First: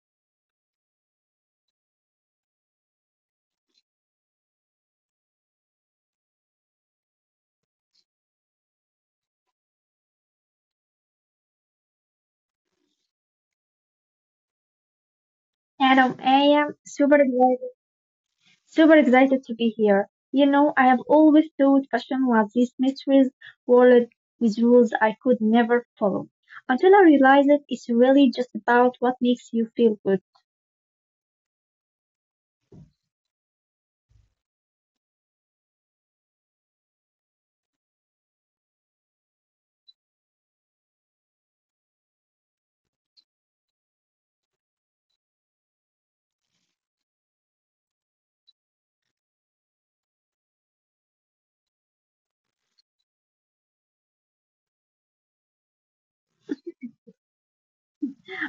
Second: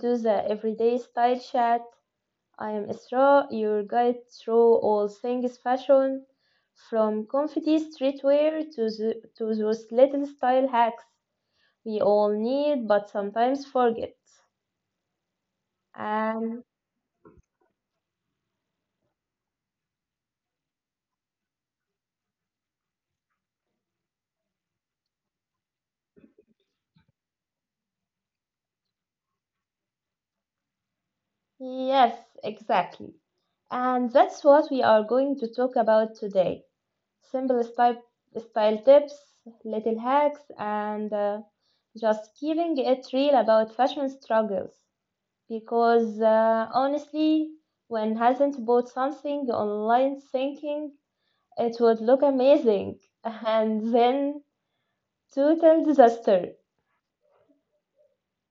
to the Everyday Style Chat. I am Isra, your guide through all things fashion, from comfy streetwear to those little style hacks we all need but sometimes forget. Adam, I And am super excited to be here. You know, I have always thought fashion was this mysterious world with rules I could never follow. Until I realized that it's really just about what makes you feel good. yes, exactly. And that's what we are going to talk about today. Simple style, style tips, little hacks, and just keeping it real about fashion struggles. Because honestly, when hasn't bought something online thinking it would look amazing, and then total disaster.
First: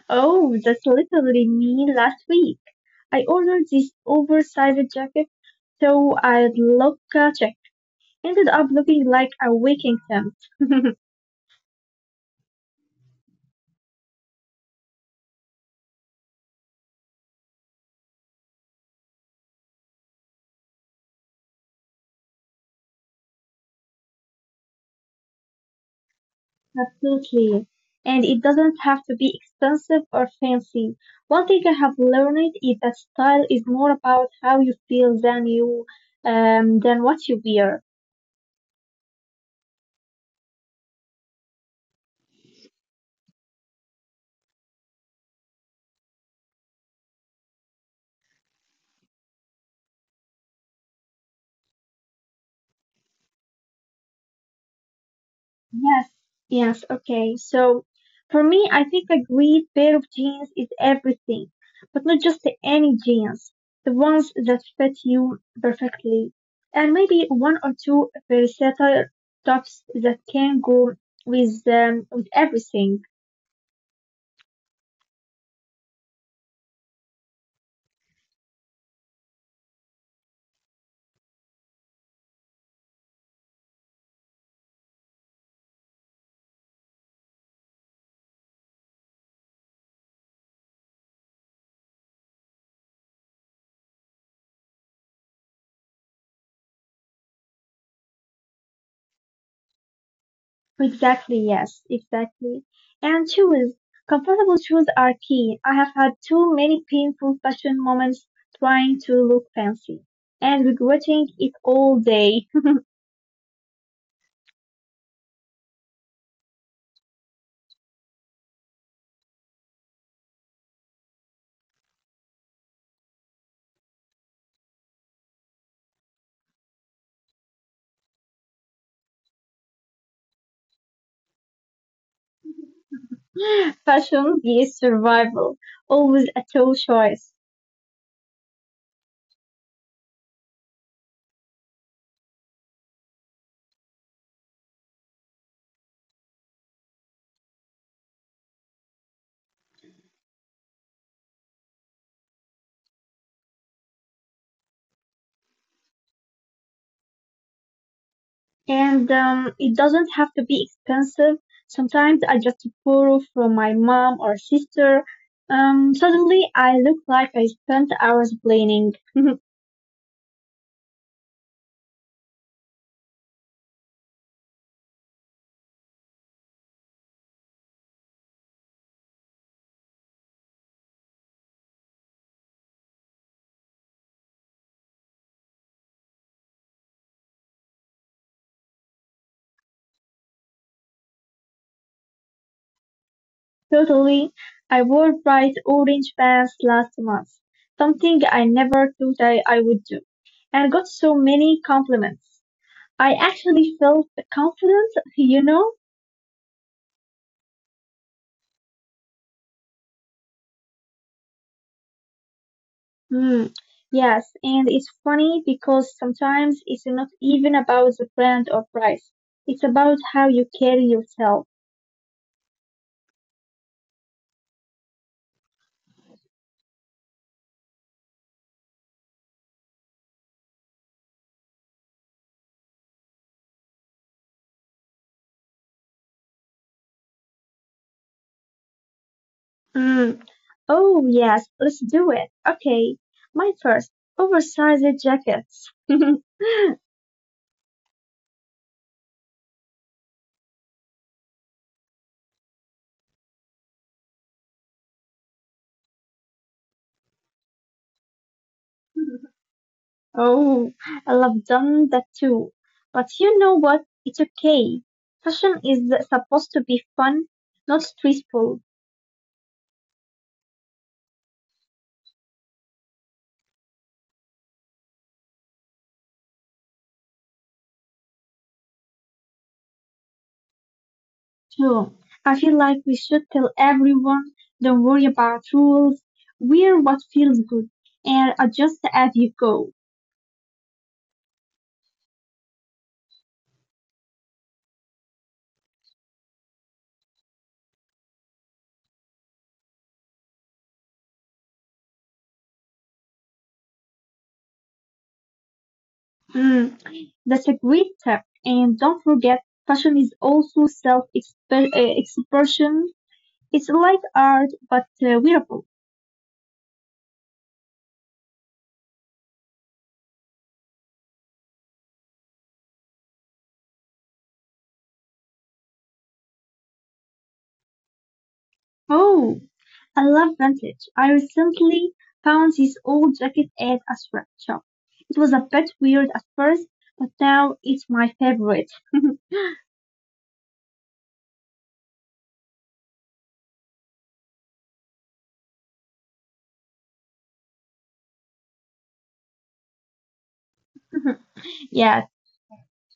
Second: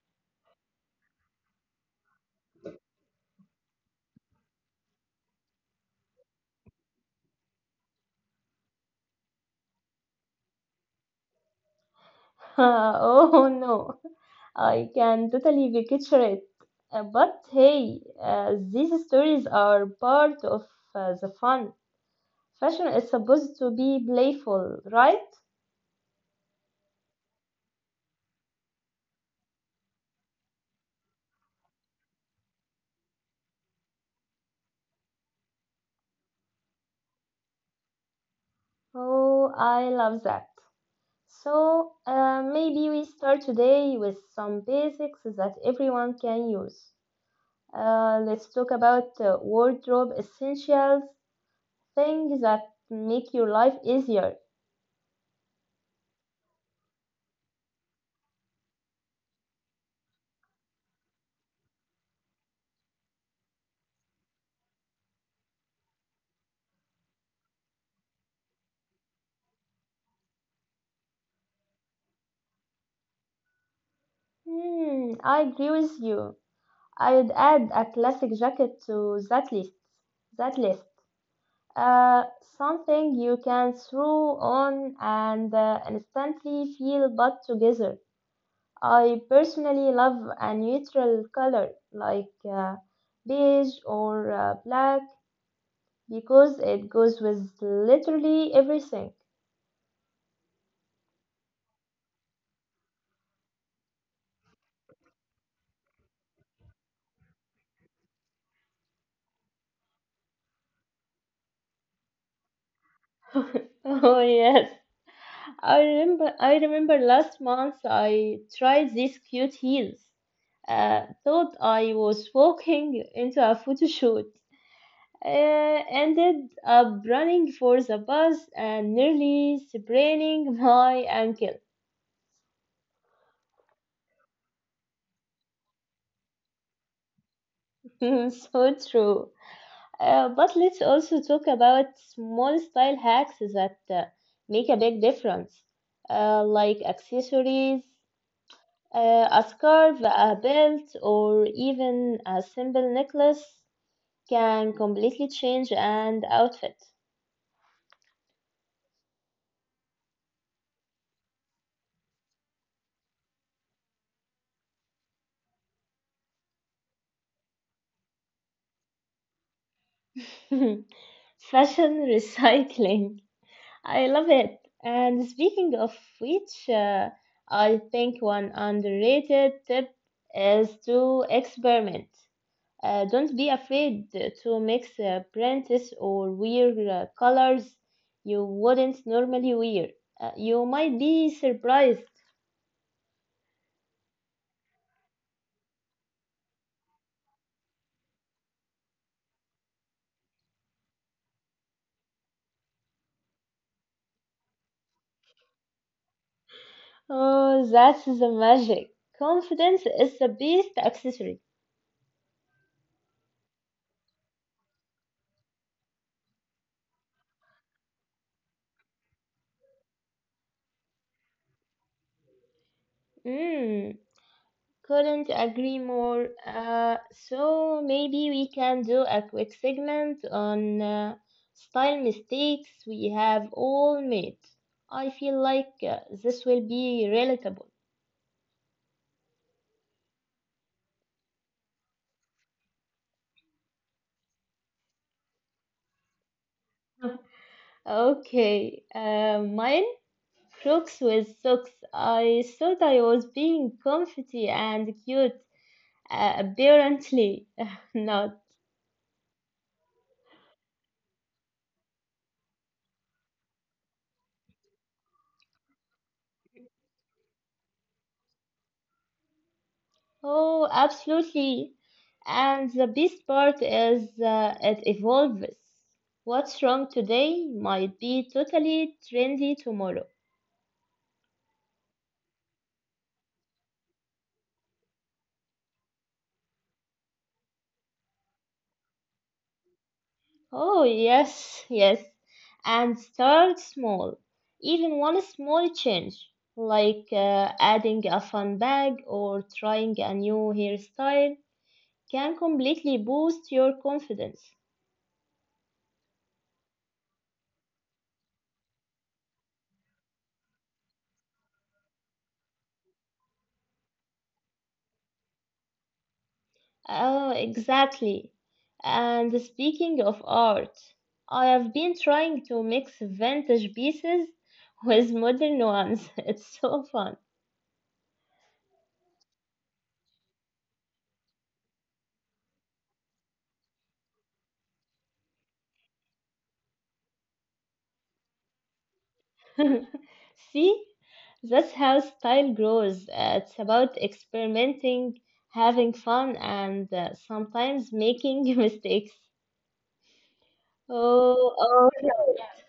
Oh, that's literally me last week. I ordered this oversized jacket so I'd look check. Ended up looking like a Viking tent. Oh no, I can totally picture it. But hey, these stories are part of the fun. Fashion is supposed to be playful, right? Absolutely. And it doesn't have to be expensive or fancy. One thing I have learned is that style is more about how you feel than what you wear. Oh, I love that. So, maybe we start today with some basics that everyone can use. Let's talk about wardrobe essentials, things that make your life easier. Yes. Yes, okay. So for me, I think a great pair of jeans is everything, but not just any jeans, the ones that fit you perfectly. And maybe one or two versatile tops that can go with everything. Hmm, I agree with you. I would add a classic jacket to that list. That list. Uh, Something you can throw on and instantly feel put together. I personally love a neutral color like beige or black because it goes with literally everything. Exactly, yes, exactly. And shoes. Comfortable shoes are key. I have had too many painful fashion moments trying to look fancy and regretting it all day. Oh yes. I remember last month I tried these cute heels. Thought I was walking into a photo shoot. Uh, Ended up running for the bus and nearly spraining my ankle. Fashion is survival, always a tough choice. So true. But let's also talk about small style hacks that make a big difference, like accessories, a scarf, a belt, or even a simple necklace can completely change an outfit. And it doesn't have to be expensive. Sometimes I just borrow from my mom or sister. Suddenly I look like I spent hours planning. Fashion recycling. I love it. And speaking of which, I think one underrated tip is to experiment. Don't be afraid to mix prints or wear colors you wouldn't normally wear. You might be surprised. Totally. I wore bright orange pants last month, something I never thought I would do, and got so many compliments. I actually felt confident, you know? Oh, that's the magic. Confidence is the best accessory. Hmm. Yes, and it's funny because sometimes it's not even about the brand or price. It's about how you carry yourself. Mm, couldn't agree more. So maybe we can do a quick segment on style mistakes we have all made. I feel like this will be relatable. Mm. Oh, yes, let's do it. Okay, my first oversized jackets. Okay, mine flocks with socks. I thought I was being comfy and cute. Apparently, not. Oh, I've done that too. But you know what? It's okay. Fashion is supposed to be fun, not stressful, Oh, absolutely. And the best part is it evolves. What's wrong today might be totally trendy tomorrow. too. I feel like we should tell everyone, don't worry about rules. Wear what feels good and adjust as you go. Oh, yes, yes. And start small. Even one small change, like adding a fun bag or trying a new hairstyle, can completely boost your confidence. Mm, that's a great tip. And don't forget, fashion is also self-expression. It's like art, but wearable. Oh, exactly. And speaking of art, I have been trying to mix vintage pieces with modern ones. It's so fun. Oh, I love vintage. I recently found this old jacket at a thrift shop. It was a bit weird at first, but now it's my favorite. See, that's how style grows. It's about experimenting, having fun, and sometimes making mistakes. Oh, Yeah, oh. No.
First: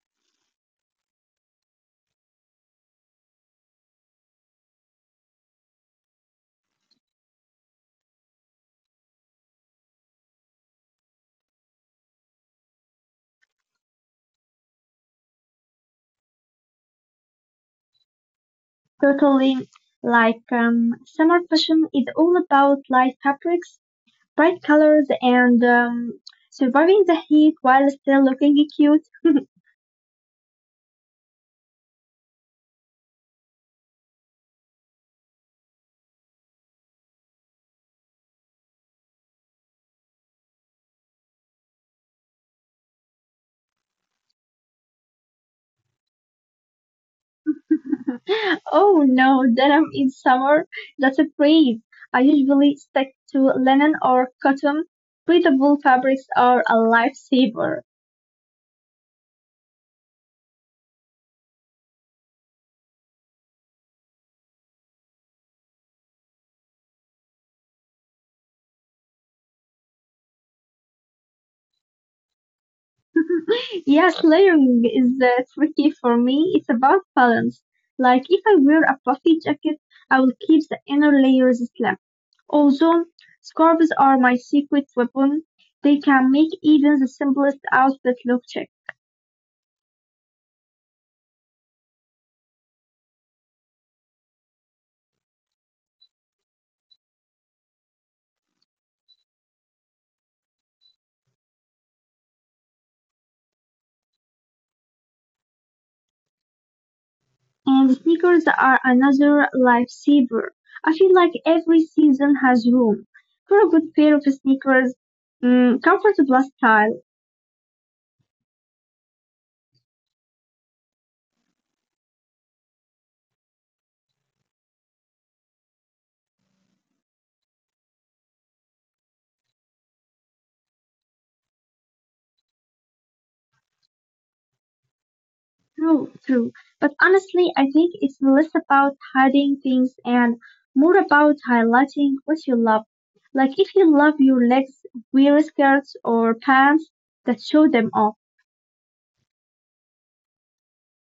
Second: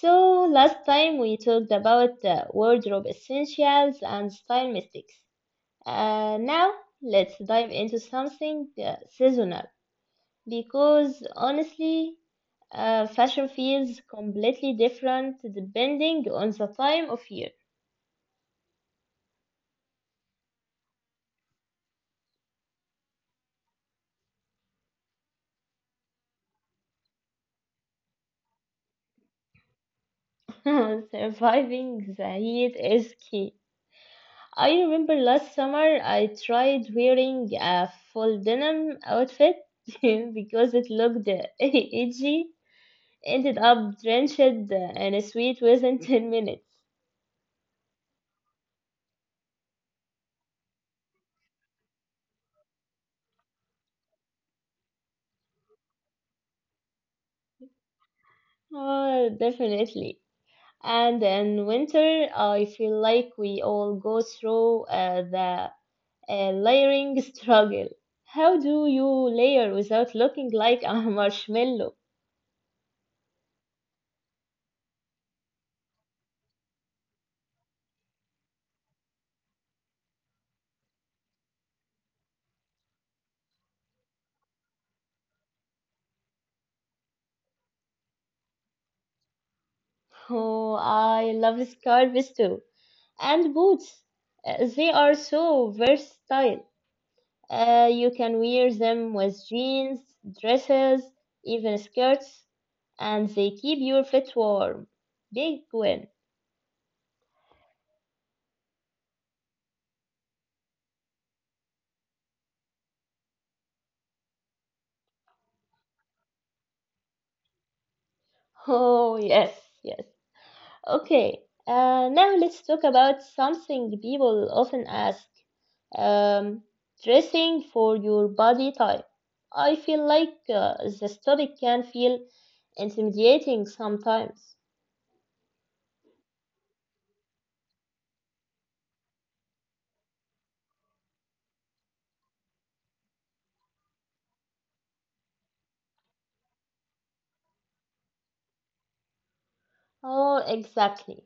So last time we talked about wardrobe essentials and style mistakes. Now let's dive into something seasonal because honestly, fashion feels completely different depending on the time of year. totally. Like summer fashion is all about light fabrics, bright colors, and surviving the heat while still looking cute. Surviving the heat is key. I remember last summer I tried wearing a full denim outfit because it looked edgy. Ended up drenched in a sweat within 10 minutes. Oh no, denim in summer? That's a breeze. I usually stick to linen or cotton. Breathable fabrics are a lifesaver. Oh, definitely. And in winter, I feel like we all go through the layering struggle. How do you layer without looking like a marshmallow? Yes, layering is tricky for me. It's about balance. Like if I wear a puffy jacket, I will keep the inner layers slim. Also, scarves are my secret weapon. They can make even the simplest outfit look chic. Oh, I love scarves too. And boots. They are so versatile. You can wear them with jeans, dresses, even skirts, and they keep your feet warm. Big win. And sneakers are another lifesaver. I feel like every season has room for a good pair of sneakers. Mm, comfort plus style. Oh, yes, yes. Okay, now let's talk about something people often ask. Um, Dressing for your body type. I feel like the story can feel intimidating sometimes. True, true. But honestly, I think it's less about hiding things and more about highlighting what you love. Like if you love your legs, wear skirts or pants that show them off. Oh, exactly.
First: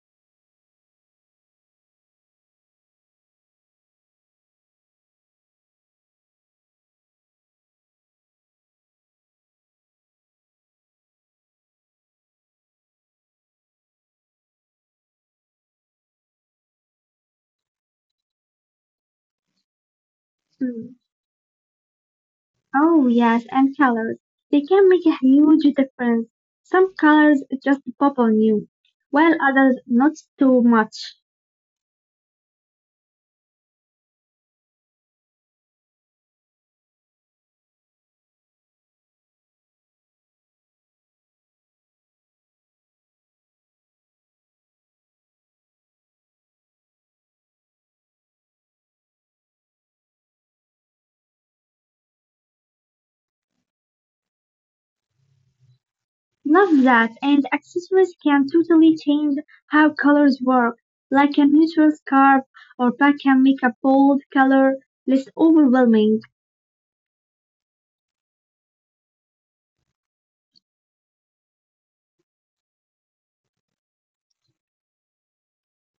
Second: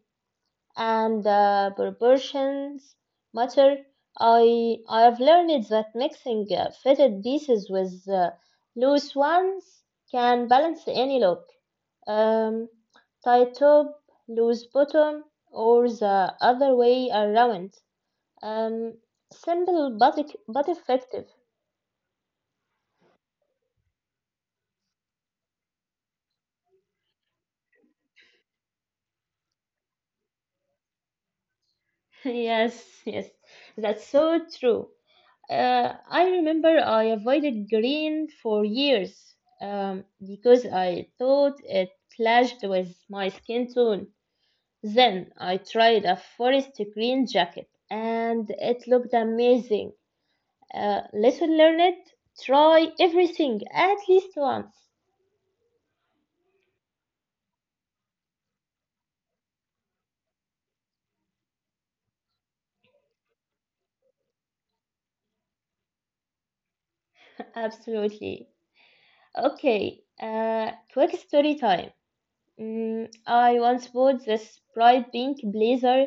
And proportions matter. I have learned that mixing fitted pieces with loose ones can balance any look. um, Tie top, loose bottom, or the other way around. Um, simple but Mm. effective. Oh yes, and colors. They can make a huge difference. Some colors just pop on you, while others not too much. Yes, yes, that's so true. I remember I avoided green for years because I thought it clashed with my skin tone. Then I tried a forest green jacket and it looked amazing. Lesson learned, try everything at least once. Love that, and accessories can totally change how colors work. Like a neutral scarf or pack can make a bold color less overwhelming. Absolutely. Okay, quick story time. I once bought this bright pink blazer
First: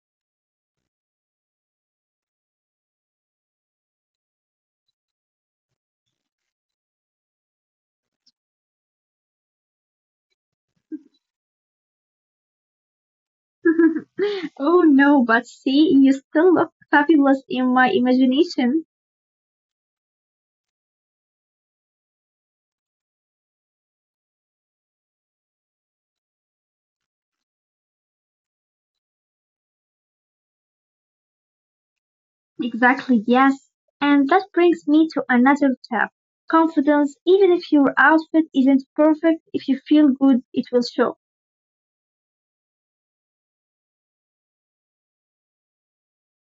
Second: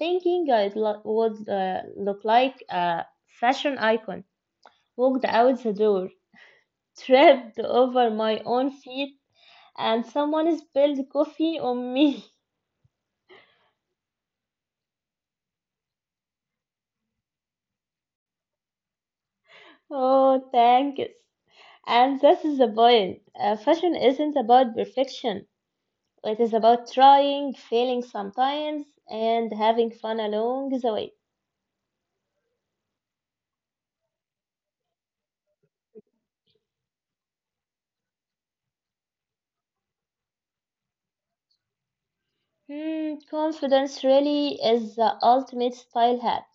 thinking I would look like a fashion icon. Walked out the door, tripped over my own feet, and someone spilled coffee on me. Oh no, but see, you still look fabulous in my imagination. Oh, thanks. And this is the point. Fashion isn't about perfection. It is about trying, failing sometimes, and having fun along the way. Exactly, yes. And that brings me to another tip. Confidence, even if your outfit isn't perfect, if you feel good, it will show. Hmm, confidence really is the ultimate style hack,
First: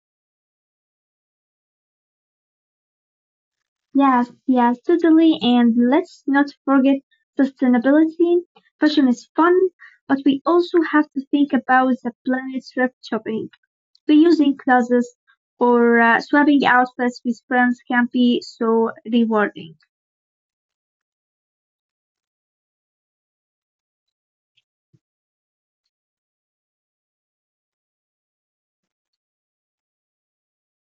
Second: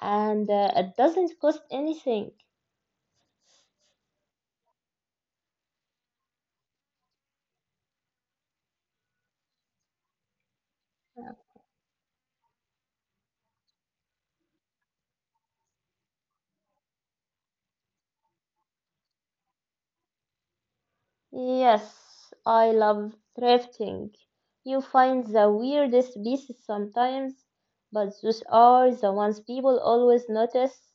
and it doesn't cost anything. Yes, yes, totally. And let's not forget sustainability. Fashion is fun, but we also have to think about the planet's thrift shopping. Reusing clothes or swapping outfits with friends can be so rewarding. Yes, I love thrifting. You find the weirdest pieces sometimes, but those are the ones people always notice.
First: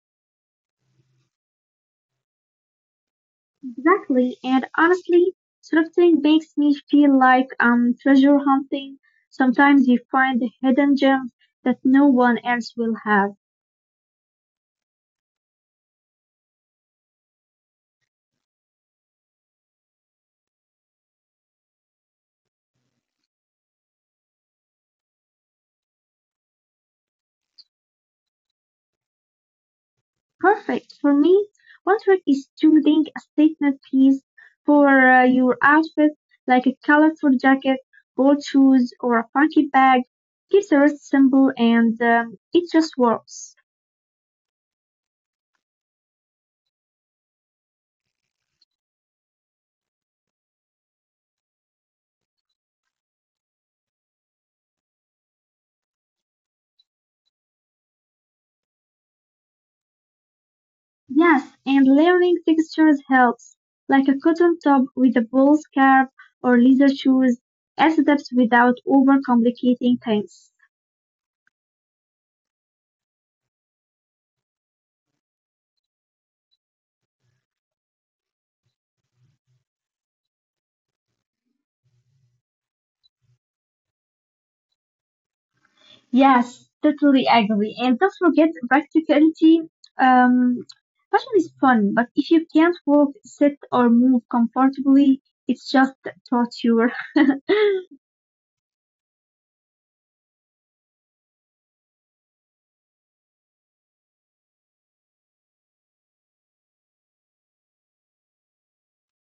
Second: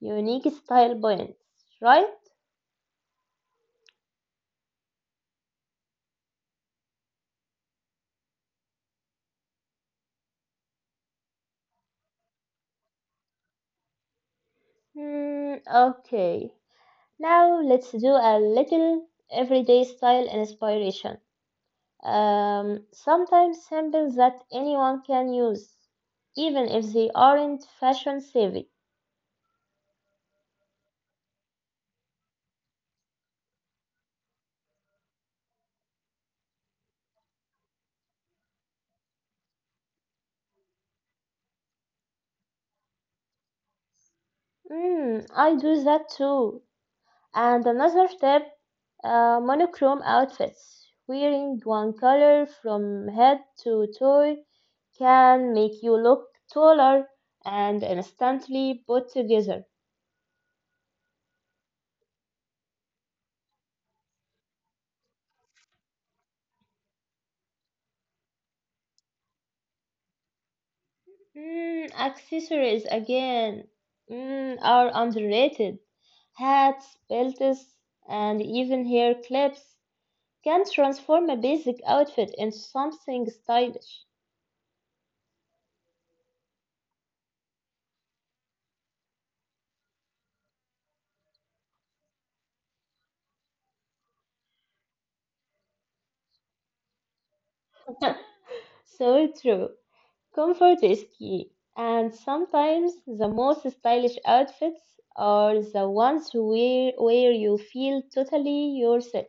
Unique style points, right? Exactly, and honestly, thrifting makes me feel like I'm treasure hunting. Sometimes you find the hidden gems that no one else will have. Hmm, okay. Now let's do a little everyday style inspiration. Sometimes symbols that anyone can use, even if they aren't fashion savvy. Perfect. For me, one trick is choosing a statement piece for your outfit, like a colorful jacket, bold shoes, or a funky bag. Keeps the rest simple and it just works. Mm, I do that too. And another tip, monochrome outfits. Wearing one color from head to toe can make you look taller and instantly put together. Yes, and layering textures helps, like a cotton top with a ball scarf or leather shoes as depth without overcomplicating things. Accessories again are underrated. Hats, belts, and even hair clips can transform a basic outfit into something stylish. Yes, totally agree. And don't forget practicality. Um, Fashion is fun, but if you can't walk, sit, or move comfortably, it's just torture. So true. Comfort is key, and sometimes the most stylish outfits are the ones where you feel totally yourself.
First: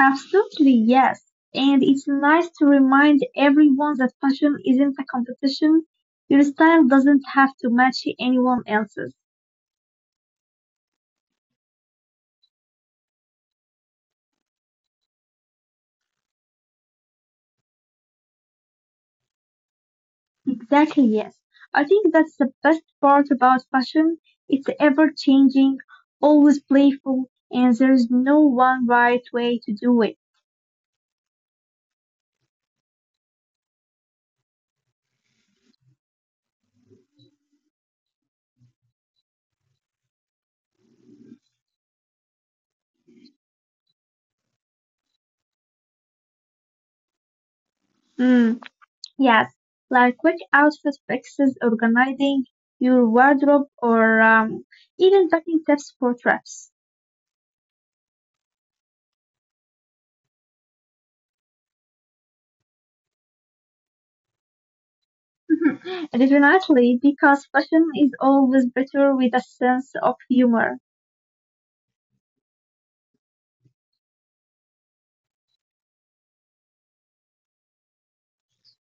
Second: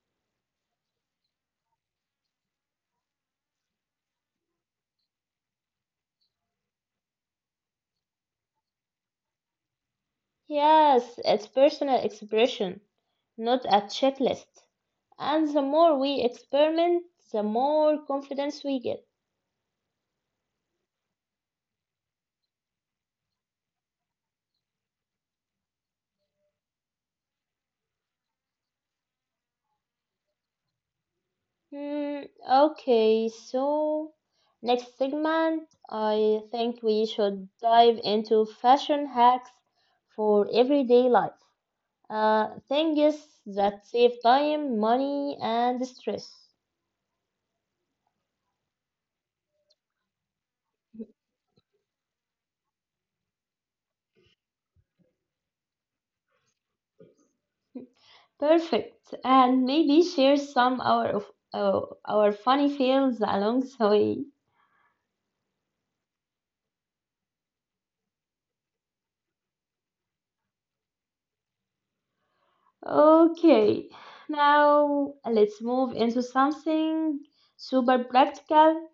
Absolutely, yes. And it's nice to remind everyone that fashion isn't a competition. Your style doesn't have to match anyone else's. Yes, it's personal expression, not a checklist. And the more we experiment, the more confidence we get. Exactly, yes. I think that's the best part about fashion. It's ever changing, always playful, and there's no one right way to do it. Hmm, okay, so next segment, I think we should dive into fashion hacks for everyday life. Things that save time, money, and stress. Mm, yes, like quick outfit fixes, organizing your wardrobe, or even packing tips for trips. Perfect. And maybe share some our of our funny fails along the way. Definitely, because fashion is always better with a sense of humor. Okay, now let's move into something super practical,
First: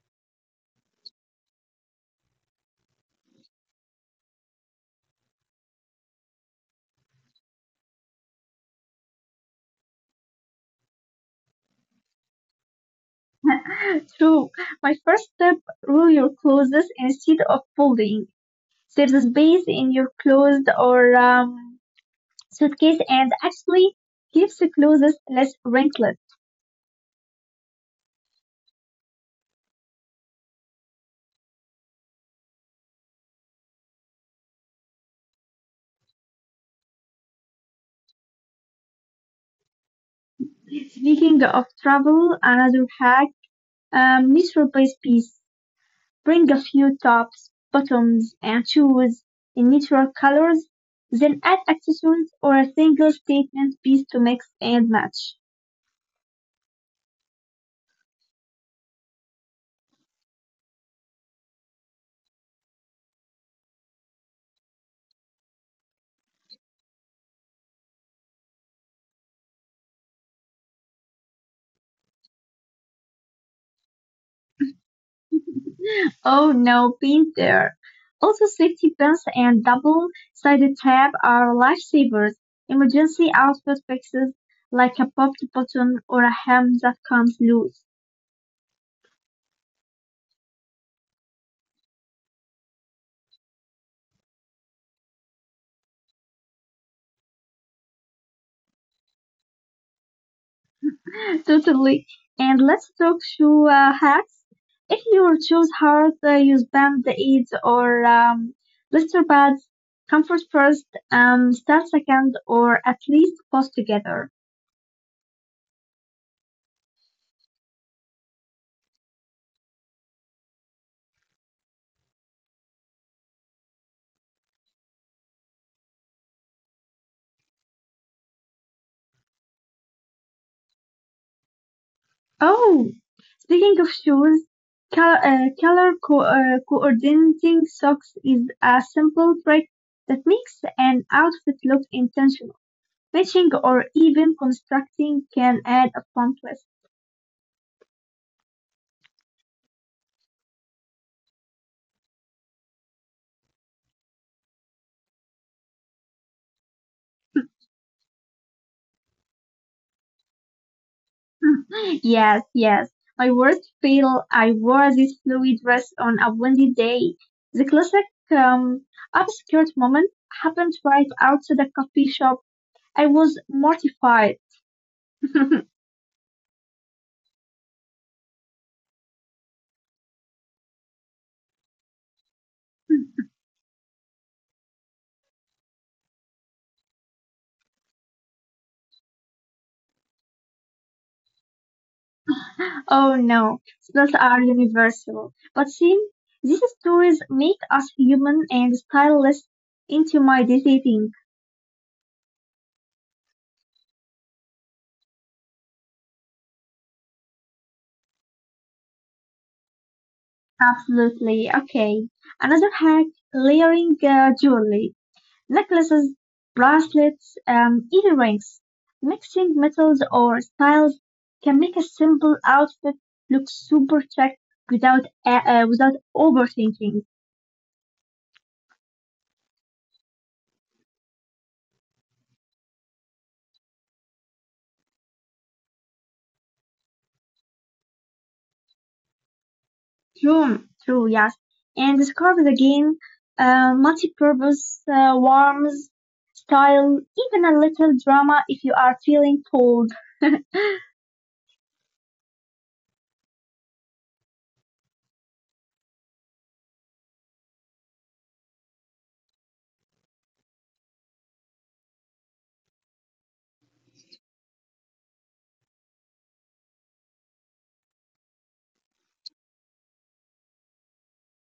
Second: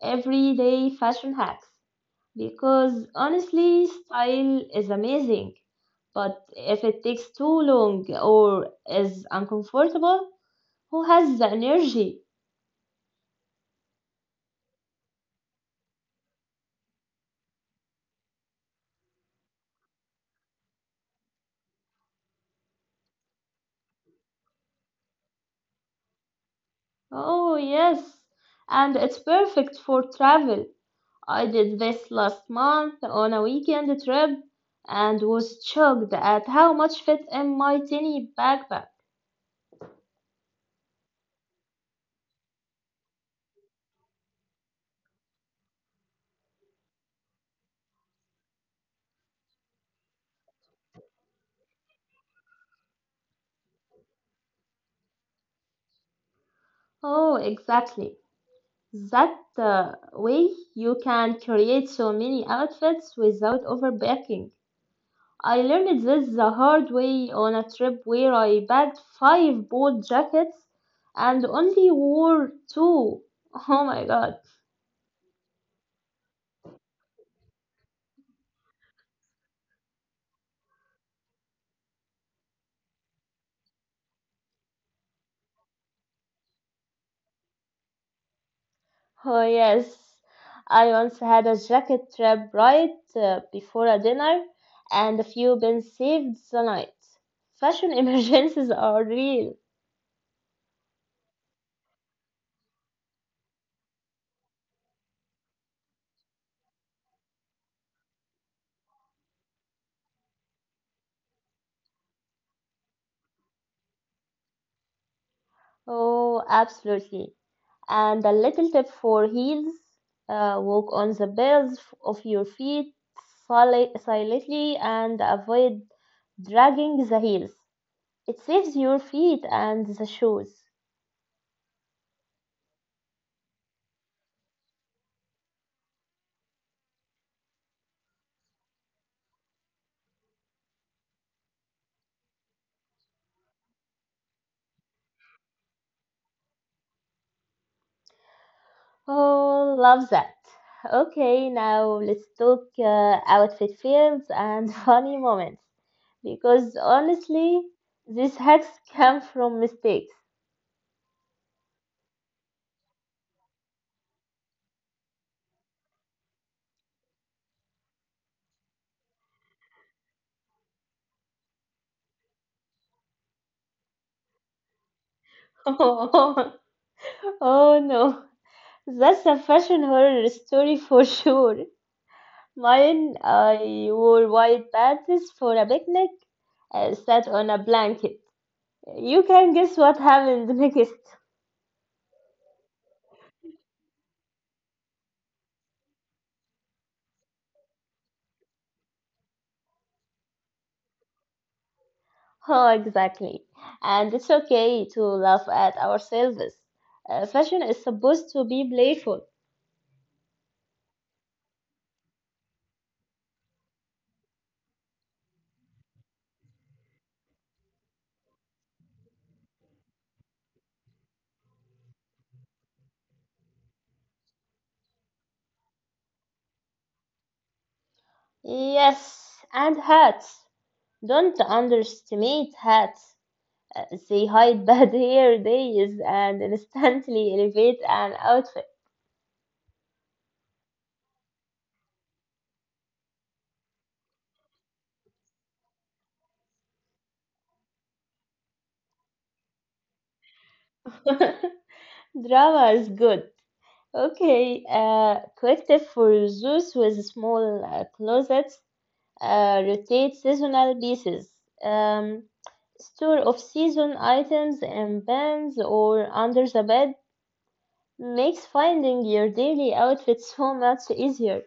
everyday fashion hacks. Because honestly, style is amazing, but if it takes too long or is uncomfortable, who has the energy? True, my first step, roll your clothes instead of folding. Save the space in your clothes or suitcase and actually keeps the clothes less wrinkled. Oh, yes, and it's perfect for travel. I did this last month on a weekend trip and was shocked at how much fit in my tiny backpack. Speaking of travel, another hack, measure by piece. Bring a few tops, bottoms and shoes in neutral colors, then add accessories or a single statement piece to mix and match. Oh, exactly. That way you can create so many outfits without overpacking. I learned this the hard way on a trip where I packed five bold jackets and only wore two. Oh my god. Oh no, been there. Also, safety pins and double-sided tape are lifesavers. Emergency outfit fixes like a popped button or a hem that comes loose. Oh yes. I once had a jacket trip right before a dinner and a few pins saved the night. Fashion emergencies are real. Totally. And let's talk shoe hacks. If your shoes hurt, use band aids or blister pads. Comfort first, style second, or at least post together. Oh, absolutely. And a little tip for heels walk on the balls of your feet silently and avoid dragging the heels. It saves your feet and the shoes. Oh, speaking of shoes, coordinating socks is a simple trick that makes an outfit look intentional. Matching or even constructing can add a fun twist. Oh, love that. Okay, now let's talk outfit fails and funny moments because honestly, these hacks come from mistakes. Yes, yes. My worst fail, I wore this flowy dress on a windy day. The classic um, upskirt moment happened right outside a coffee shop. I was mortified. Oh, no, that's a fashion horror story for sure. Mine, I wore white pants for a picnic, sat on a blanket. You can guess what happened next. Oh no, spells are universal. But see, these stories make us human and stylists into my dating. Oh, exactly. And it's okay to laugh at ourselves. Fashion is supposed to be playful. Absolutely. Okay. Another hack, layering jewelry. Necklaces, bracelets, earrings. Mixing metals or styles can make a simple outfit look super chic without without overthinking. Yes, and hats. Don't underestimate hats. They hide bad hair days and instantly elevate an outfit. True, true, yes. And the scarf is again multi-purpose, warms style, even a little drama if you are feeling cold. Drama is good. Okay, collective for those with small closets, rotate seasonal pieces, um, store off-season items in bins or under the bed, makes finding your daily outfit so much easier.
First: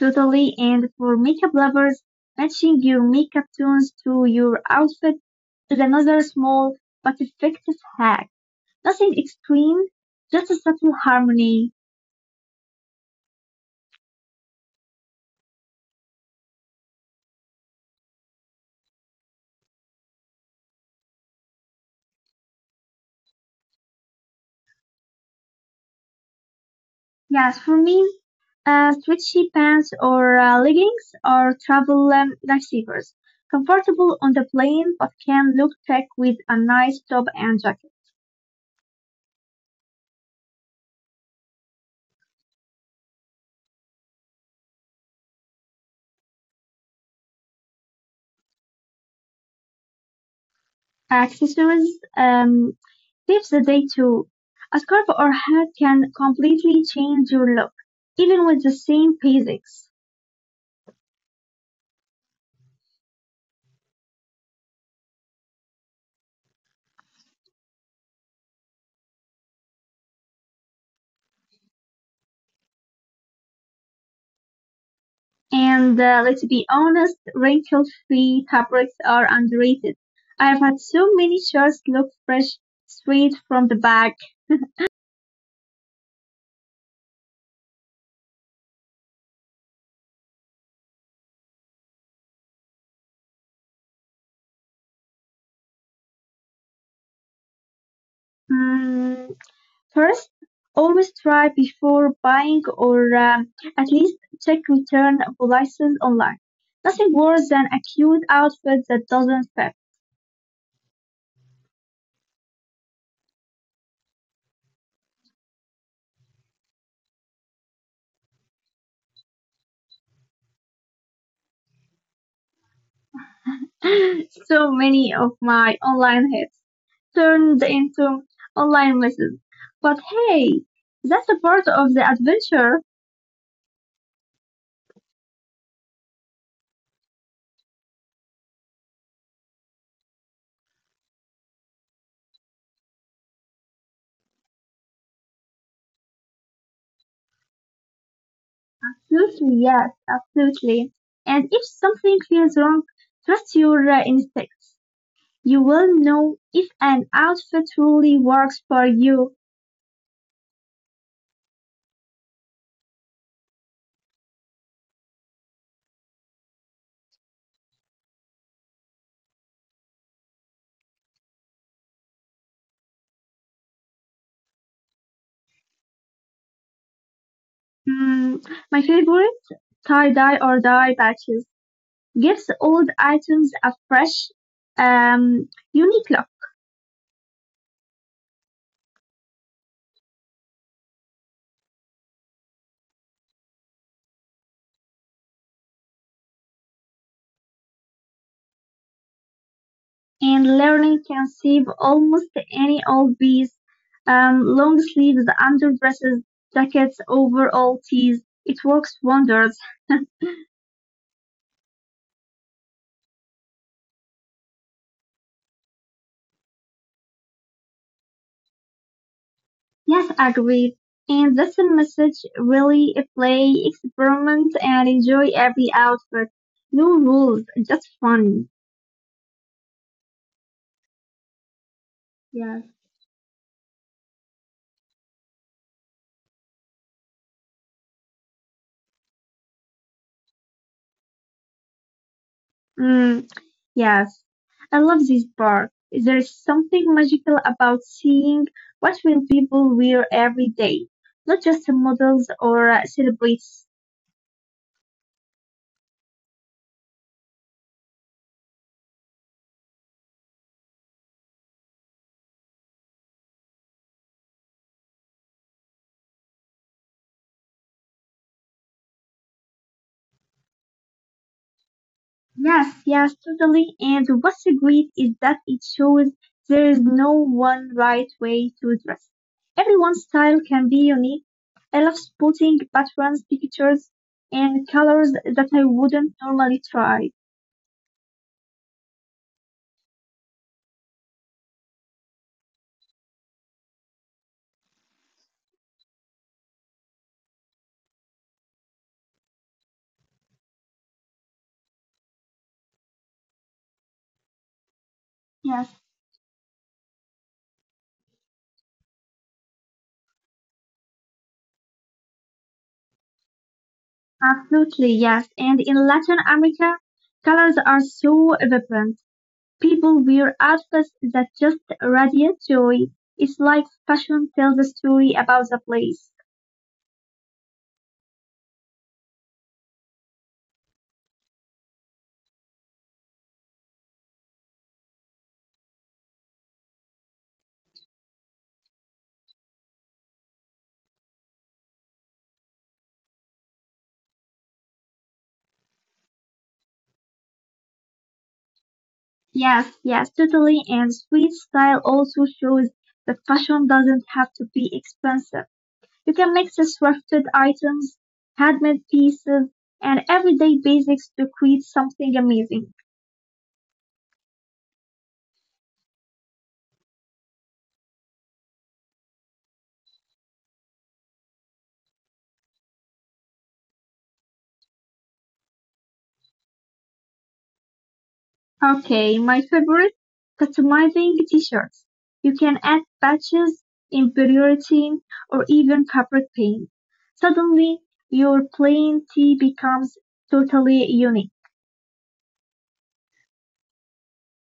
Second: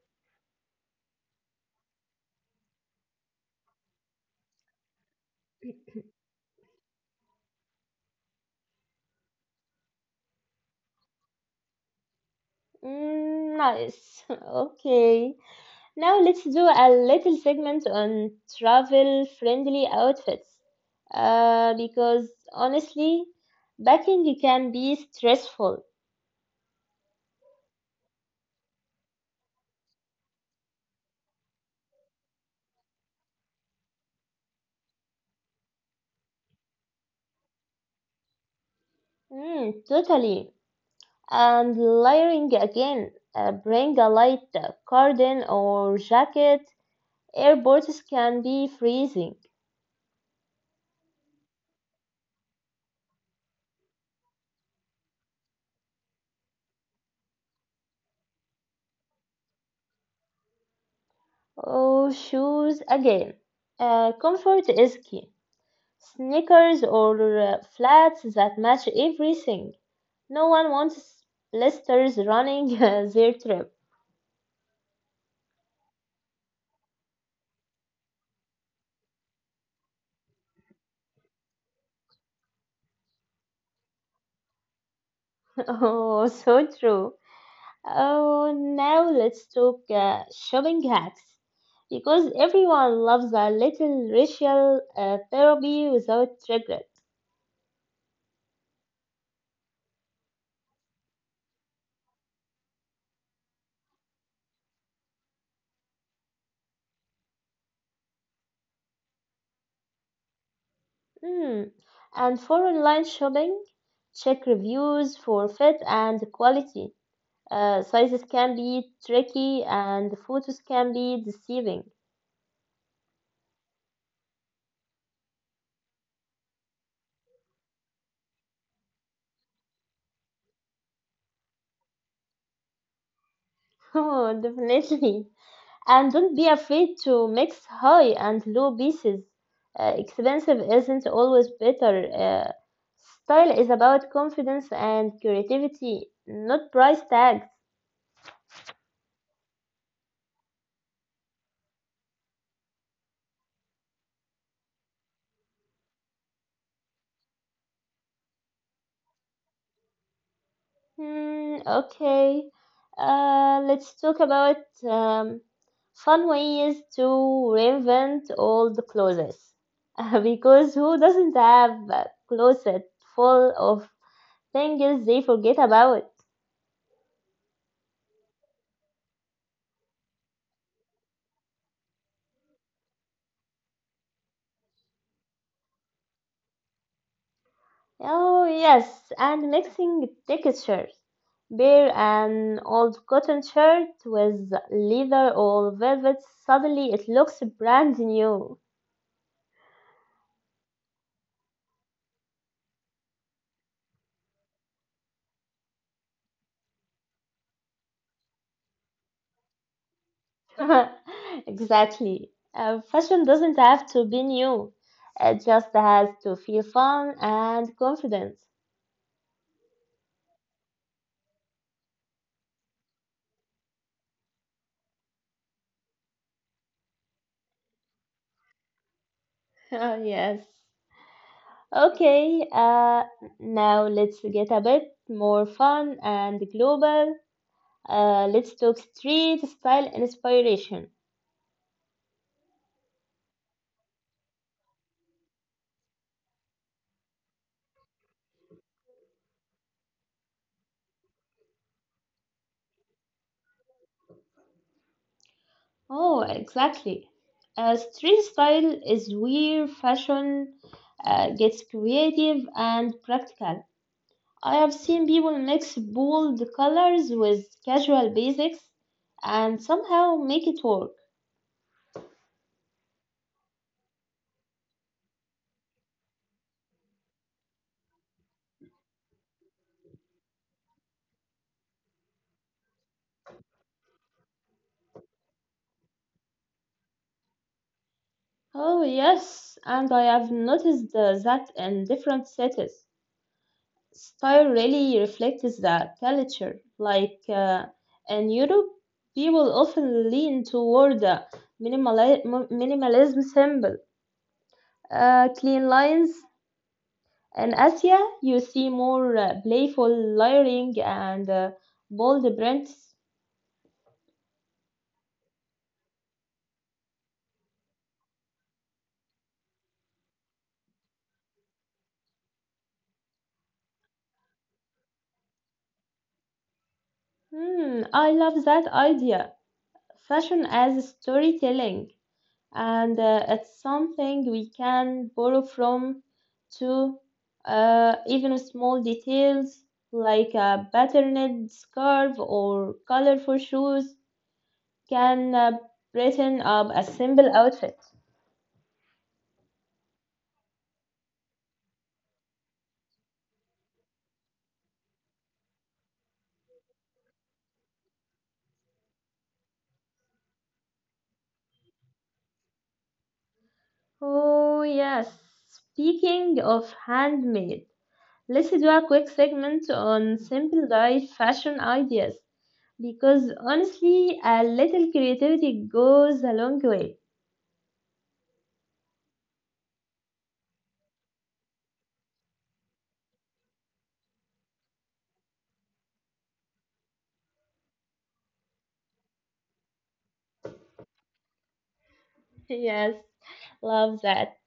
Totally, and for makeup lovers, matching your makeup tones to your outfit is another small but effective hack. Nothing extreme, just a subtle harmony. Mm, nice. Okay. Now let's do a little segment on travel-friendly outfits, because honestly, packing can be stressful. Yes, for me, stretchy pants or leggings are travel lifesavers. Comfortable on the plane, but can look tech with a nice top and jacket. Mm, totally. And layering again, bring a light curtain or jacket. Airports can be freezing. Accessories, seize the day too. A scarf or hat can completely change your look, even with the same basics. Oh, shoes again. Comfort is key. Sneakers or flats that match everything. No one wants blisters running their trip. And let's be honest, wrinkle-free fabrics are underrated. I have had so many shirts look fresh straight from the bag. Oh, so true. Oh, now let's talk shopping hacks because everyone loves a little ritual therapy without regret. Mm, first, always try before buying or at least check return policies online. Nothing worse than a cute outfit that doesn't fit. Hmm. And for online shopping, check reviews for fit and quality. Sizes can be tricky and photos can be deceiving. So many of my online hits turned into online lessons. But hey, that's a part of the adventure. Oh, definitely. And don't be afraid to mix high and low pieces. Expensive isn't always better. Style is about confidence and creativity, not price tags. Absolutely, yes, absolutely. And if something feels wrong, trust your instincts. You will know if an outfit truly works for you. Hmm, okay. Let's talk about um, fun ways to reinvent old clothes. Because who doesn't have a closet full of things they forget about? Mm, my favorite tie dye or dye patches gives old items a fresh, unique look. Oh, yes, and mixing textures. Bear an old cotton shirt with leather or velvet, suddenly it looks brand new. And learning can save almost any old piece. Long sleeves, underdresses, jackets, overall tees. It works wonders. Exactly. Fashion doesn't have to be new, it just has to feel fun and confident. Yes, agreed. And that's the message really play, experiment, and enjoy every outfit. No rules, just fun. Yes. Okay, Yes. Now let's get a bit more fun and global. Let's talk street style inspiration. Mm, yes. I love this part. There is something magical about seeing what will people wear every day, not just models or celebrities. Oh, exactly. Street style is where fashion gets creative and practical. I have seen people mix bold colors with casual basics and somehow make it work. Yes, yes, totally. And what's great is that it shows there is no one right way to dress. Everyone's style can be unique. I love spotting patterns, pictures, and colors that I wouldn't normally try. Oh, yes, and I have noticed that in different cities. Style really reflects the culture. Like in Europe, people often lean toward the minimalism symbols. Clean Yes, lines in Asia, you see more playful layering and bold prints. absolutely, yes. And in Latin America, colors are so vibrant. People wear outfits that just radiate joy. It's like fashion tells a story about the place. Hmm, I love that idea. Fashion as storytelling, and it's something we can borrow from to even small details like a patterned scarf or colorful shoes can brighten up a simple outfit. Yes, yes, totally. And street style also shows that fashion doesn't have to be expensive. You can mix the thrifted items, handmade pieces, and everyday basics to create something amazing. Oh, yes. Speaking of handmade, let's do a quick segment on simple life fashion ideas because honestly, a little creativity goes a long way. Okay, my favorite, customizing t-shirts. You can add patches, embroidery, or even fabric paint. Suddenly, your plain tee becomes totally unique. Yes, love that.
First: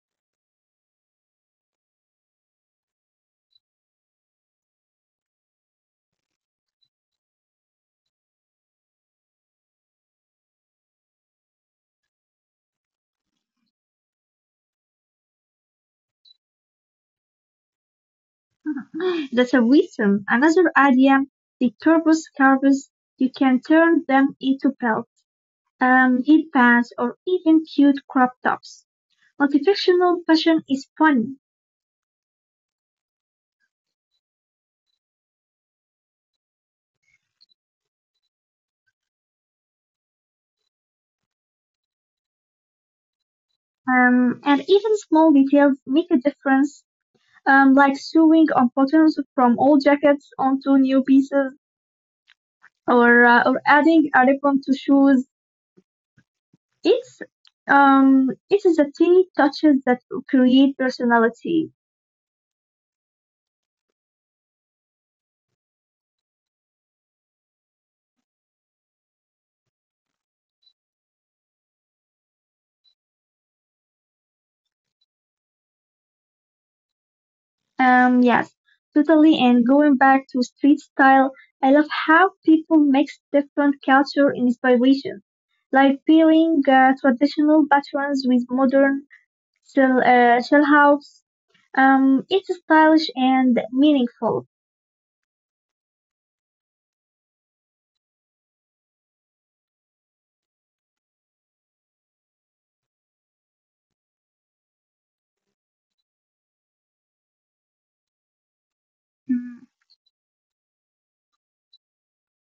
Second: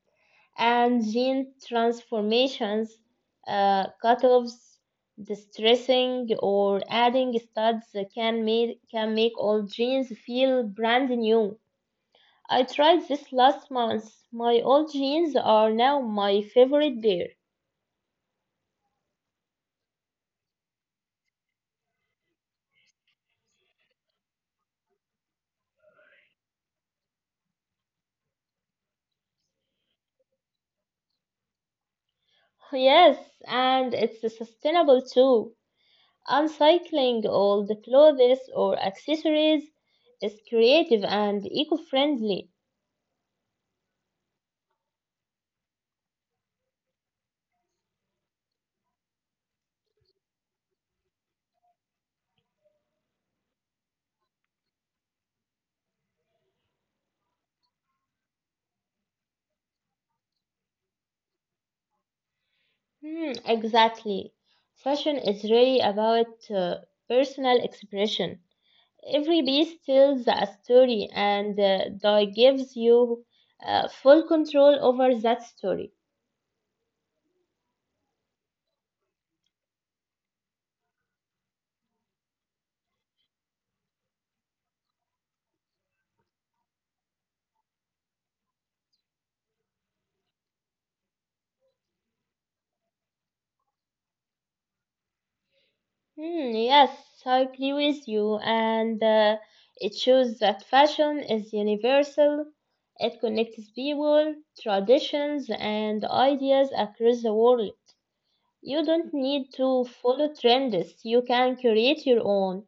And gene transformations, cut-offs, distressing, or adding studs can make old jeans feel brand new. I tried this last month. My old jeans are now my favorite pair. The servitum, another idea, the turbos scarves, you can turn them into belts, headbands, or even cute crop tops. Multifunctional fashion is fun, Yes, and it's sustainable too. Uncycling old clothes or accessories is creative and eco-friendly. And even small details make a difference, like sewing on buttons from old jackets onto new pieces, or adding a ribbon to shoes. It's it is the tiny touches that create personality. Hmm, exactly. Fashion is really about personal expression. Every piece tells a story, and Dai gives you full control over that story. Yes, totally. And going back to street style, I love how people mix different culture inspiration, like pairing traditional patterns with modern shell house. It's stylish and meaningful. Hmm, yes, I agree with you, and it shows that fashion is universal. It connects people, traditions, and ideas across the world. You don't need Mm, to follow trends, you can create your own.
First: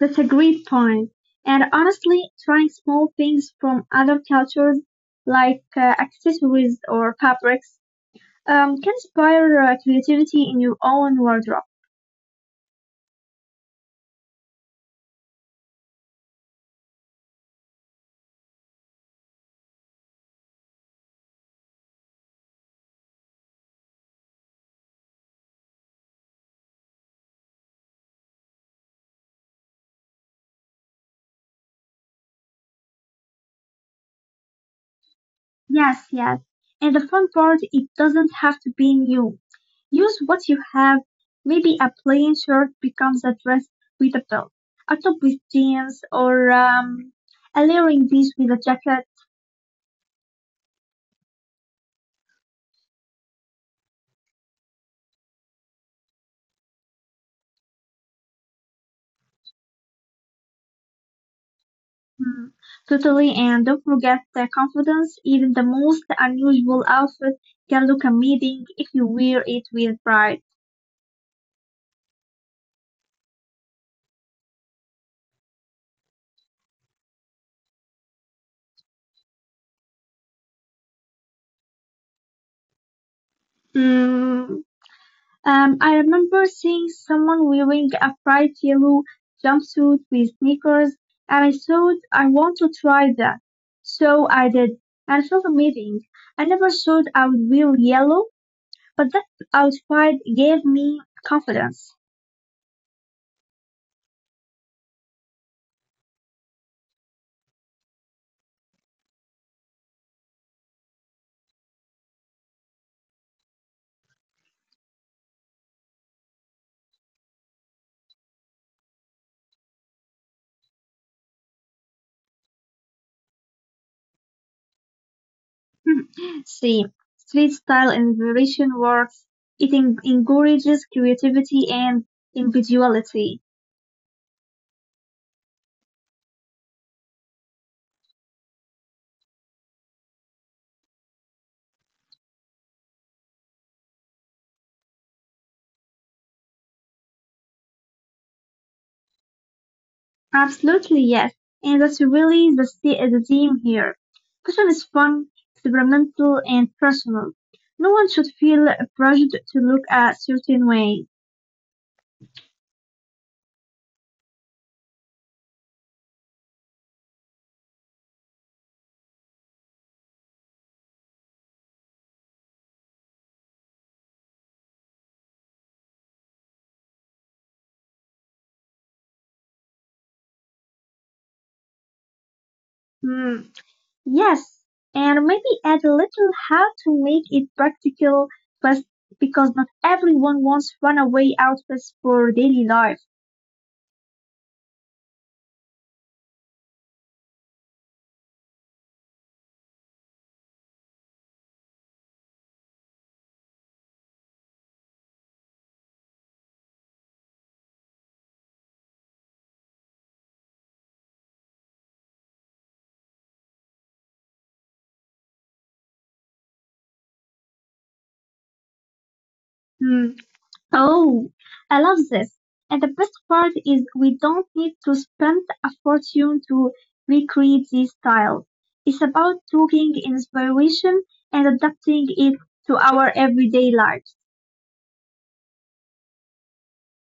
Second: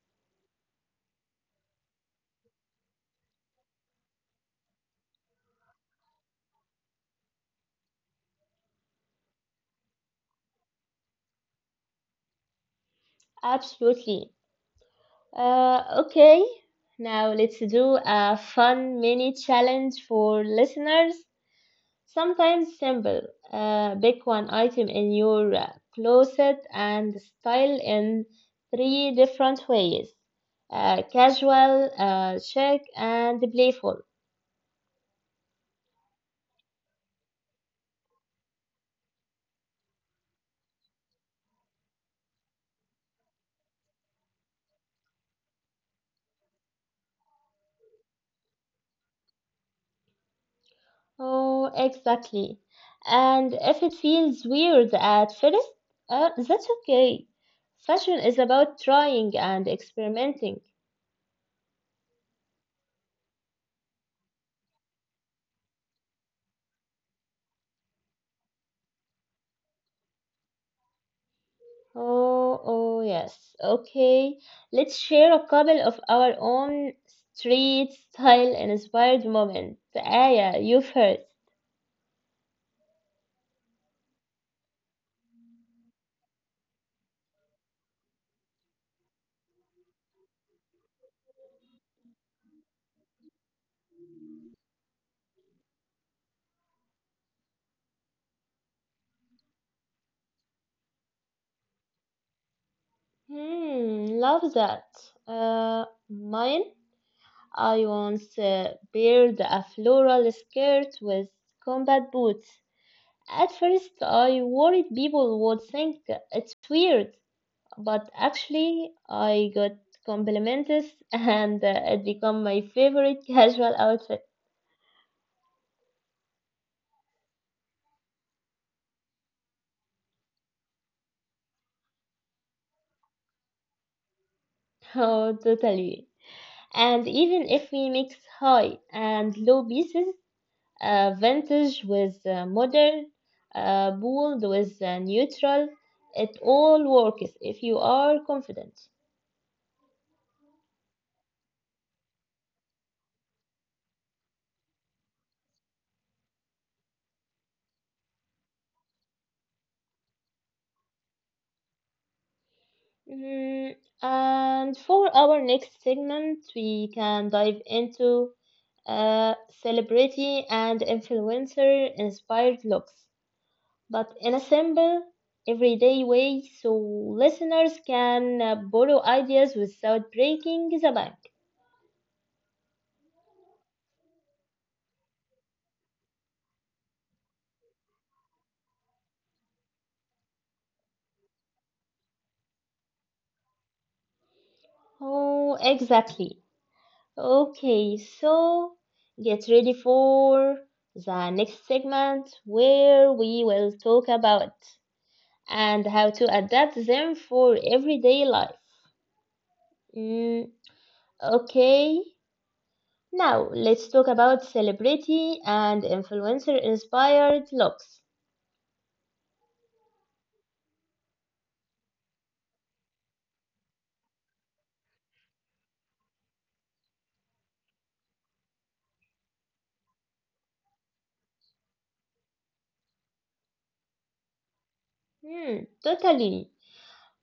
that's a great point. And honestly, trying small things from other cultures, like accessories or fabrics, can inspire creativity in your own wardrobe. Absolutely. Okay, now let's do a fun mini challenge for listeners. Sometimes simple, pick one item in your closet and style in three different ways. Casual, chic, and playful. Yes, yes. And the fun part, it doesn't have to be new. Use what you have. Maybe a plain shirt becomes a dress with a belt, a top with jeans, or a layering piece with a jacket. Oh, exactly. And if it feels weird at first, that's okay. Fashion is about trying and experimenting. Hmm. Totally, and don't forget the confidence. Even the most unusual outfit can look amazing if you wear it with pride. Oh, yes. Okay. Let's share a couple of our own street style inspired moments. Aya, you first. Mm, I remember seeing someone wearing a bright yellow jumpsuit with sneakers, and I thought I want to try that. So I did, and it felt amazing. I never thought I would wear yellow, but that outfit gave me confidence. Hmm, love that. Mine? I once paired a floral skirt with combat boots. At first, I worried people would think it's weird, but actually, I got compliments and it became my favorite casual outfit. See, street style inspiration works. It encourages creativity and individuality. Oh, totally. And even if we mix high and low pieces, vintage with modern, bold with neutral, it all works if you are confident. Absolutely yes, and that's really the theme here. Fashion is fun, experimental, and personal. No one should feel pressured to look a certain way. Mm, and for our next segment, we can dive into uh, celebrity and influencer inspired looks, but in a simple, everyday way so listeners can borrow ideas without breaking the bank. Hmm. Yes, and maybe add a little how to make it practical, but because not everyone wants runaway outfits for daily life. Oh, exactly. Okay, so get ready for the next segment where we will talk about and how to adapt them for everyday life. Mm, okay, now let's talk about celebrity and influencer inspired looks. Hmm. Oh, I love this. And the best part is we don't need to spend a fortune to recreate these styles. It's about taking inspiration and adapting it to our everyday lives. Hmm, totally.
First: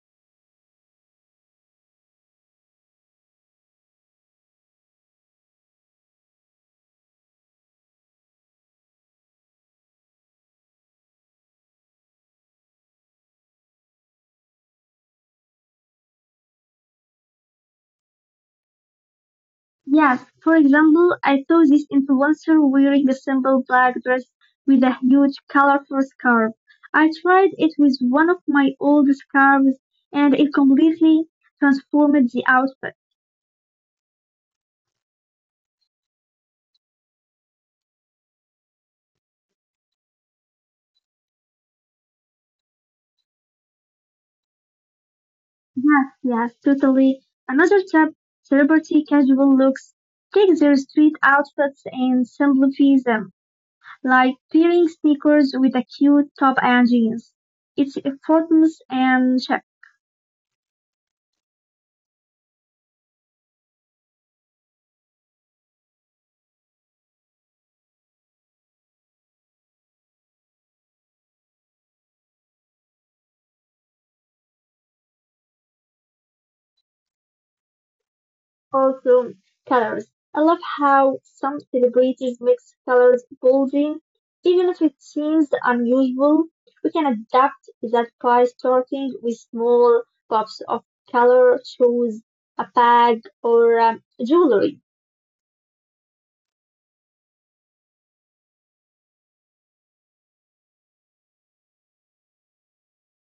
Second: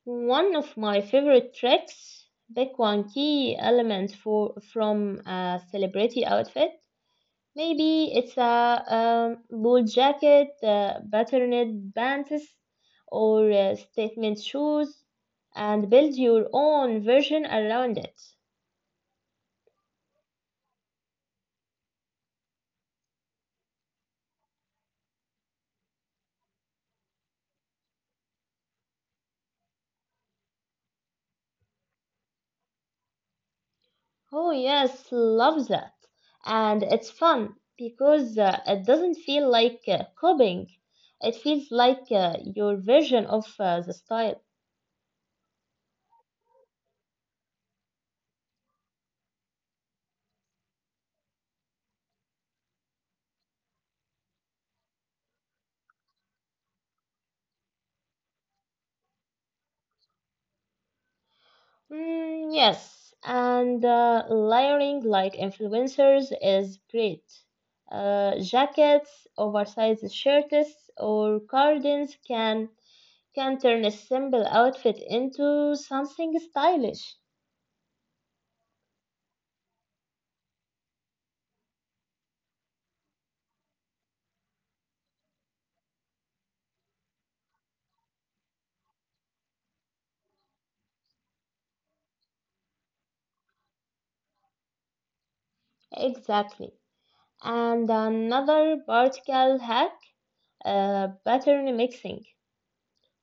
One of my favorite tricks, pick one key element for from a celebrity outfit. Maybe it's a bold jacket, patterned pants, or statement shoes, and build your own version around it. Yes, for example, I saw this influencer wearing a simple black dress with a huge colorful scarf. I tried it with one of my old scarves and it completely transformed the outfit. Oh yes, love that, and it's fun because it doesn't feel like copying. It feels like your version of the style. Yes, yes, totally. Another tip, celebrity casual looks. Take their street outfits and simplify them, like pairing sneakers with a cute top and jeans. It's effortless and cheap. Mm, yes, and layering like influencers is great. Jackets, oversized shirts, or cardigans can turn a simple outfit into something stylish. Also, colors. I love how some celebrities mix colors boldly. Even if it seems unusual, we can adapt that by starting with small pops of color, shoes, a bag, or jewelry. Exactly. And another vertical hack, pattern mixing.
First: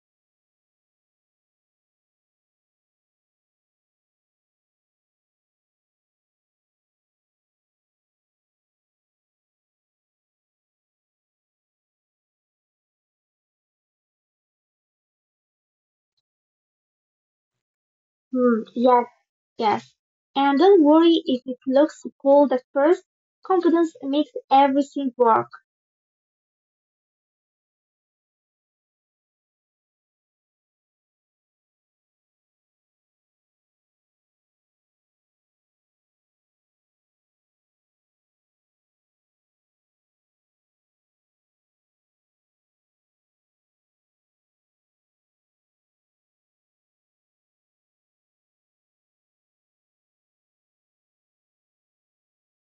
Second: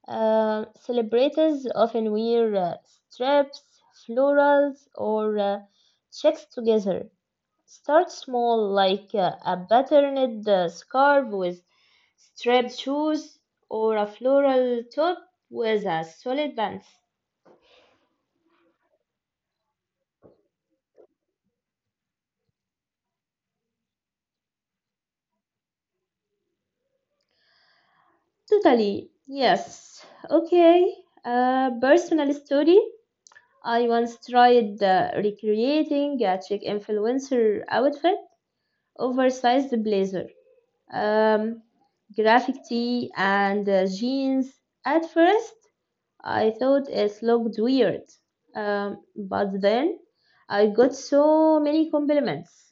Celebrities often wear stripes, florals, or checks together. Start small, like a patterned scarf with striped shoes or a floral top with a solid band. Hmm, yes, yes. And don't worry if it looks cold at first. Confidence makes everything work. Totally, yes. Okay, personal story. I once tried recreating a chic influencer outfit, oversized blazer, um, graphic tee, and jeans. At first, I thought it looked weird. But then I got so many compliments.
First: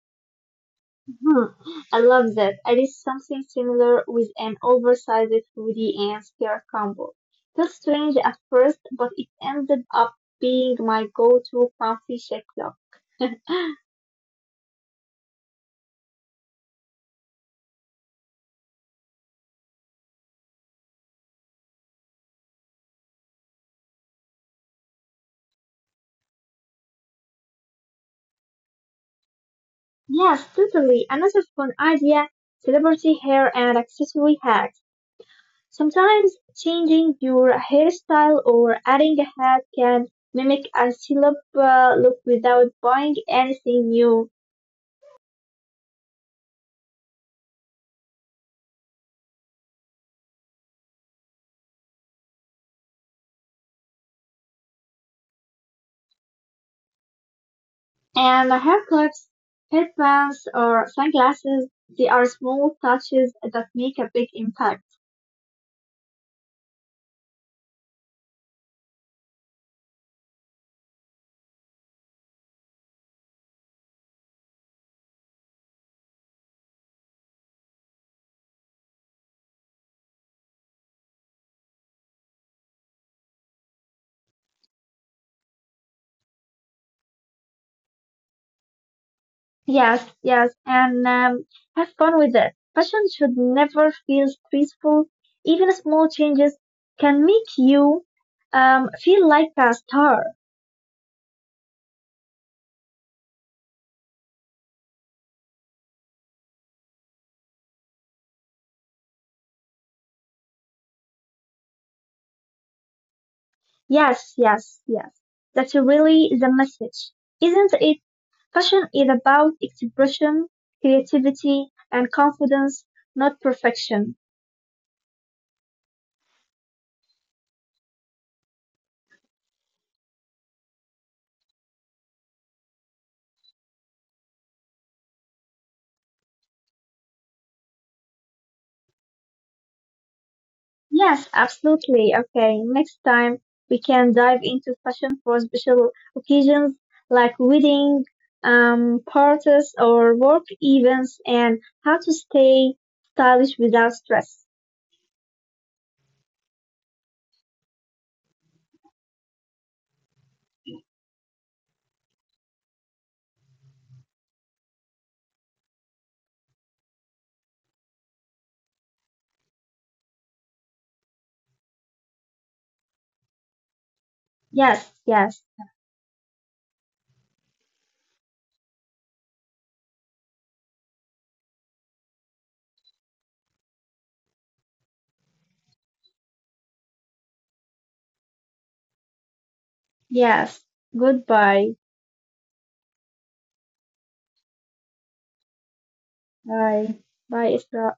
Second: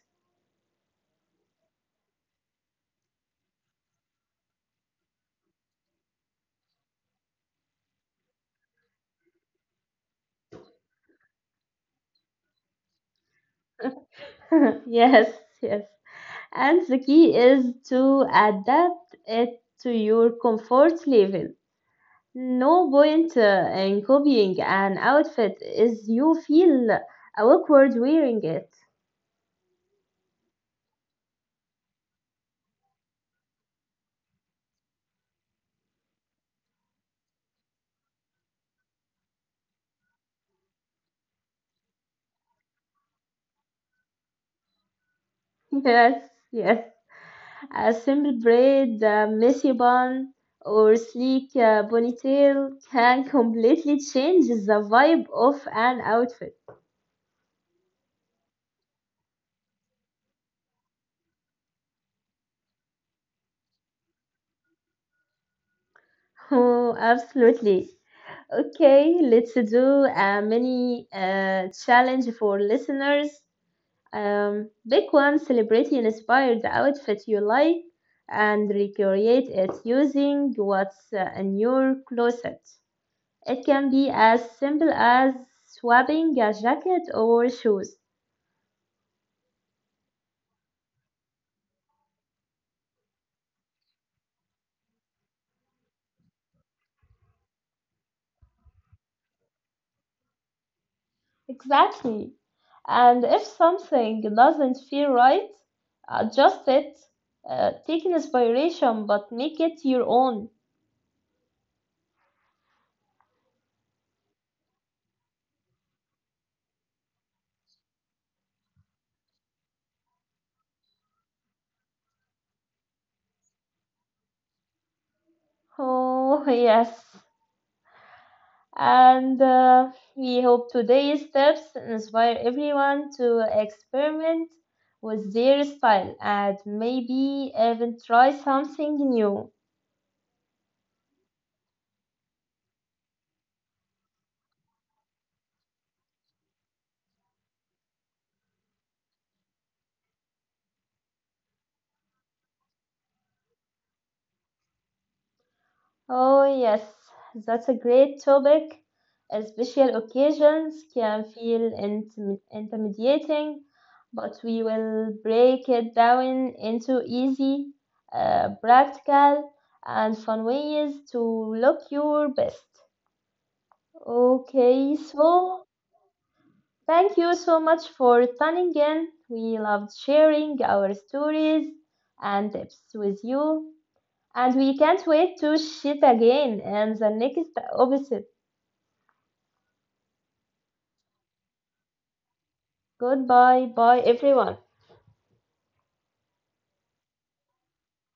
Hmm, I love that. I did something similar with an oversized hoodie and skirt combo. Felt strange at first, but it ended up being my go-to comfy chic look. Yes, yes. And the key is to adapt it to your comfort level. No point in copying an outfit is you feel awkward wearing it. Yes, totally. Another fun idea, celebrity hair and accessory hacks. Sometimes changing your hairstyle or adding a hat can mimic a celeb look without buying anything new. Yes, yes. A simple braid, a messy bun, or sleek ponytail can completely change the vibe of an outfit. And haircuts, headbands, or sunglasses, they are small touches that make a big impact. Oh, absolutely. Okay, let's do a mini challenge for listeners. Pick one celebrity inspired outfit you like and recreate it using what's in your closet. It can be as simple as swapping a jacket or shoes. Yes, yes, and have fun with it. Fashion should never feel stressful. Even small changes can make you feel like a star. Exactly. And if something doesn't feel right, adjust it. Take inspiration, but make it your own. Yes, yes, yes. That's really the message. Isn't it? Fashion is about expression, creativity, and confidence, not perfection. Oh, yes. And we hope today's tips inspire everyone to experiment with their style and maybe even try something new. Yes, absolutely. Okay, next time we can dive into fashion for special occasions like wedding, parties, or work events, and how to stay stylish without stress. Oh, yes, that's a great topic. Special occasions can feel intimidating, but we will break it down into easy, practical, and fun ways to look your best. Okay, Yes, yes, so thank you so much for tuning in. We loved sharing our stories and tips with you. And we can't wait to shit again and the next episode. yes. Goodbye. Goodbye, bye everyone. Bye. Bye, Isra.